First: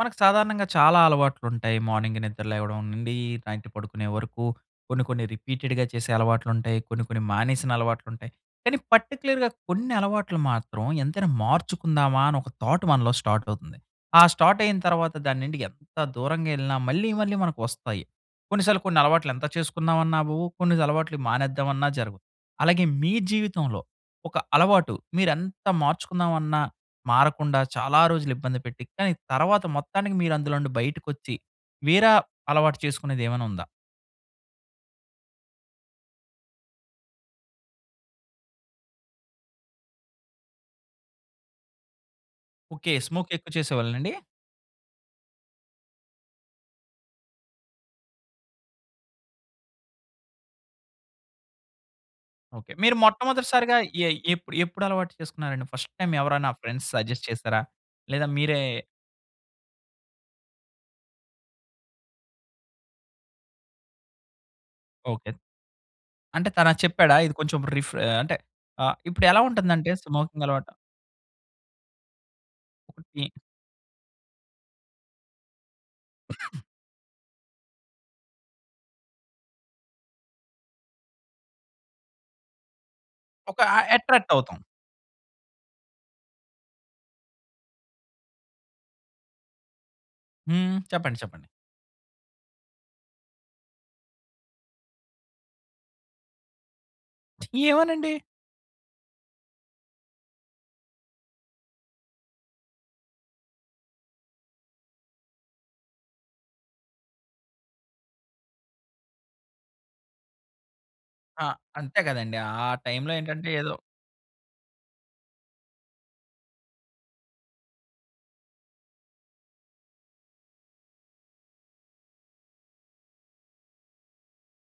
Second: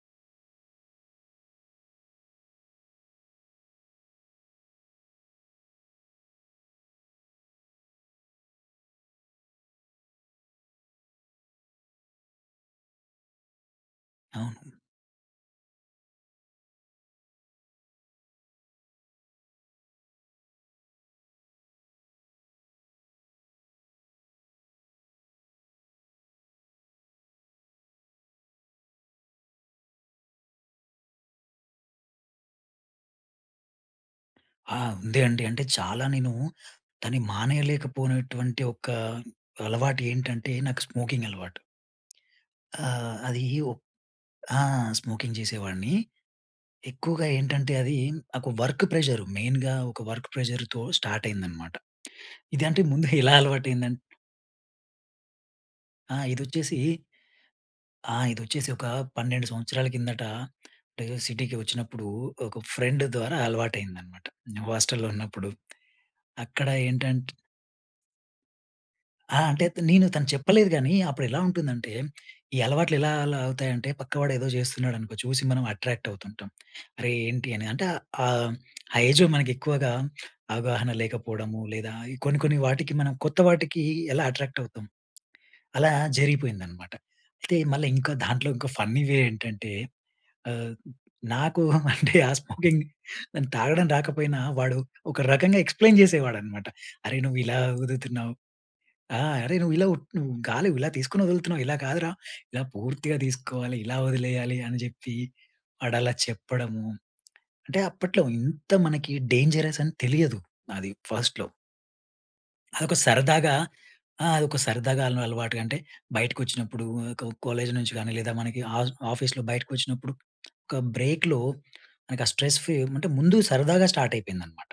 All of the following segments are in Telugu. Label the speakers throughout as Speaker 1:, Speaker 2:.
Speaker 1: మనకు సాధారణంగా చాలా అలవాట్లు ఉంటాయి. మార్నింగ్ నిద్ర లేవడం నుండి, నైట్ పడుకునే వరకు, కొన్ని, కొన్ని రిపీటెడ్‌గా చేసే అలవాట్లు ఉంటాయి, కొన్ని, కొన్ని మానేసిన అలవాట్లు ఉంటాయి. కానీ పర్టిక్యులర్‌గా కొన్ని అలవాట్లు మాత్రం ఎంతైనా మార్చుకుందామా, అని ఒక థాట్ మనలో స్టార్ట్ అవుతుంది. ఆ స్టార్ట్
Speaker 2: అవును.
Speaker 1: అయిన తరువాత దాన్ని నుండి ఎంత దూరంగా ఎళ్ళినా, మళ్ళీ, మళ్ళీ మనకు వస్తాయి. కొన్నిసార్లు కొన్ని అలవాట్లు ఎంత చేసుకుందాం అన్నా అవవు, కొన్ని అలవాట్లు మానేద్దామన్నా జరగవు. అలాగే మీ జీవితంలో ఒక అలవాటు మీరు ఎంత మార్చుకుందామన్నా మారకుండా, చాలా రోజులు ఇబ్బంది పెట్టి, కానీ తర్వాత మొత్తానికి మీరు అందులో నుండి బయటకొచ్చి, వేర అలవాటు చేసుకునేది ఏమైనా ఉందా?
Speaker 2: ఆ! ఉంది అండి, అంటే చాలా నేను దాని మానేయలేకపోయినటువంటి ఒక అలవాటు ఏంటంటే, నాకు స్మోకింగ్ అలవాటు.
Speaker 1: ఓకె,
Speaker 2: ఆహ్,
Speaker 1: స్మోక్
Speaker 2: అది
Speaker 1: ఎక్కువ
Speaker 2: వో
Speaker 1: చేసేవాళ్ళండి?
Speaker 2: ఆ! స్మోకింగ్ చేసేవాడిని. ఎక్కువగా ఏంటంటే అది నాకు వర్క్ ప్రెషర్ మెయిన్‌గా ఒక వర్క్ ప్రెషర్‌తో స్టార్ట్ అయింది అన్నమాట. ఇది
Speaker 1: ఓకె,
Speaker 2: అంటే
Speaker 1: మీరు
Speaker 2: ముందు, ఎలా అలవాటు
Speaker 1: మొట్టమొదటిసారిగా
Speaker 2: అయింది ఆంట్
Speaker 1: ఎ ఎప్పు ఎప్పుడు అలవాటు చేసుకున్నారండి ఫస్ట్ టైమ్
Speaker 2: ఆ!
Speaker 1: ఎవరైనా
Speaker 2: ఇదొచ్చేసి,
Speaker 1: ఫ్రెండ్స్ సజెస్ట్ చేసారా? లేదా
Speaker 2: ఆహ్,
Speaker 1: మీరే
Speaker 2: ఇదొచ్చేసి ఒక 12 సంవత్సరాల కిందట, అంటే సిటీకి వచ్చినప్పుడు ఒక ఫ్రెండ్ ద్వారా అలవాటయిందనమాట. నే హాస్టల్‌లో
Speaker 1: ఓకె.
Speaker 2: ఉన్నప్పుడు.
Speaker 1: అంటే
Speaker 2: అక్కడ
Speaker 1: తనలా చెప్పాడా?
Speaker 2: ఏంటంట్
Speaker 1: ఇది కొంచెం రిఫ్రె అంటే ఆహ్, ఇప్పుడు
Speaker 2: ఆ!
Speaker 1: ఎలా
Speaker 2: అంటే త్
Speaker 1: ఉంటుందంటే
Speaker 2: నేను, తను
Speaker 1: స్మోకింగ్
Speaker 2: చెప్పలేదు
Speaker 1: అలవాటు
Speaker 2: కానీ, అప్పుడు ఎలా ఉంటుందంటే, ఈ అలవాట్లు ఎలా,
Speaker 1: ఒకటి
Speaker 2: అలా అవుతాయి అంటే, పక్కవాడు ఏదో చేస్తున్నాడు అనుకో, చూసి మనం అట్రాక్ట్‌వుతుంటాం. "అరే ఏంటి" అని అంటే ఆహ్, ఆ ఏజ్‌‌‌లో మనకు ఎక్కువగా అవగాహన లేకపోవడము, లేదా కొన్ని, కొన్ని వాటికి మనం కొత్త
Speaker 1: ఒక
Speaker 2: వాటికి
Speaker 1: ఆహ్,
Speaker 2: ఎలా
Speaker 1: అట్రాక్ట్ అవుతాం.
Speaker 2: అట్రాక్ట్ అవుతాం, అలా జరిగిపోయిందన్నమాట. అయితే మళ్ళ ఇంకా దాంట్లో ఇంకా ఫన్నీ వే ఏంటంటే, ఆహ్,
Speaker 1: హ్మ్. చెప్పండి, చెప్పండి.
Speaker 2: నాకు అంటే ఆ స్మోకింగ్ దాని తాగడం రాకపోయినా, వాడు ఒక రకంగా ఎక్స్‌ప్లెయిన్ చేసేవాడన్నమాట. "అరేయ్, నువ్వు ఇలా
Speaker 1: ఏమోనండి.
Speaker 2: ఊదుతున్నావు. ఆ! అరె నువ్వు ఇలా ఊప్ నువ్వు గాలి ఇలా తీసుకొని వదులుతున్నావు. ఇలా కాదురా, ఇలా పూర్తిగా తీసుకోవాలి, ఇలా వదిలేయాలి" అని చెప్పి, వాడు అలా చెప్పడము, అంటే అప్పట్లో ఇంత మనకి డేంజరస్ అని తెలియదు నాది
Speaker 1: ఆ!
Speaker 2: ఫస్ట్‌లో.
Speaker 1: అంతే కదండీ, ఆ
Speaker 2: అదొక
Speaker 1: టైమ్‌లో ఏంటంటే
Speaker 2: సరదాగా,
Speaker 1: ఏదో
Speaker 2: ఆ! అదొక సరదాగా, అయిన అలవాటుగా అంటే, బయటకొచ్చినప్పుడు ఆహ్, ఒక కాలేజ్ నుంచి కానీ, లేదా మనకి ఆస్ ఆఫీస్‌లో బయటకొచ్చినప్పుడు, ఒక బ్రేక్‌లో మనకి స్ట్రెస్ ఫ్రీ అంటే ముందుగ సరదాగా స్టార్ట్ అయిపోయిందనమాట.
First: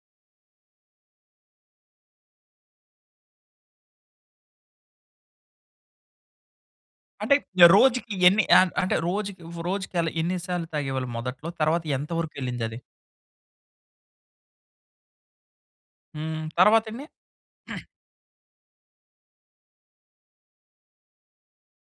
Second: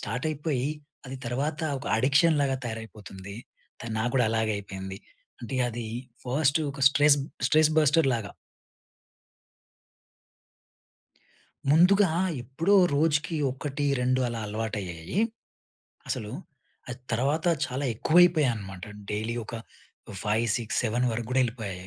Speaker 2: స్టార్ట్ అయిపోయి అది తర్వాత ఒక అడిక్షన్‌లాగా తయారైపోతుంది. తను, నాకు కూడా అలాగే అయిపోయింది. అంటే అది ఫస్ట్ ఒక స్ట్రెస్, బ్
Speaker 1: అంటే
Speaker 2: స్ట్రెస్
Speaker 1: రోజుకి
Speaker 2: బస్టర్‌లాగ.
Speaker 1: ఎన్ని అ అంటే, రోజుక్ రోజుకి అలా ఎన్నిసార్లు తాగేవాళ్ళు మొదట్లో? తరువాత
Speaker 2: ముందుగా
Speaker 1: ఎంతవరకు వెళ్ళింది
Speaker 2: ఎప్పుడో
Speaker 1: అది?
Speaker 2: రోజుకి 1, 2 అలా అలవాటు అయ్యాయి. అసలు
Speaker 1: హ్మ్. తర్వాత
Speaker 2: అది
Speaker 1: ఎన్ని?
Speaker 2: తర్వాత చాలా ఎక్కువ అయిపోయాయి అన్నమాట. డైలీ ఒక 5, 6, 7 వరకు కూడా వెళ్ళిపోయాయి.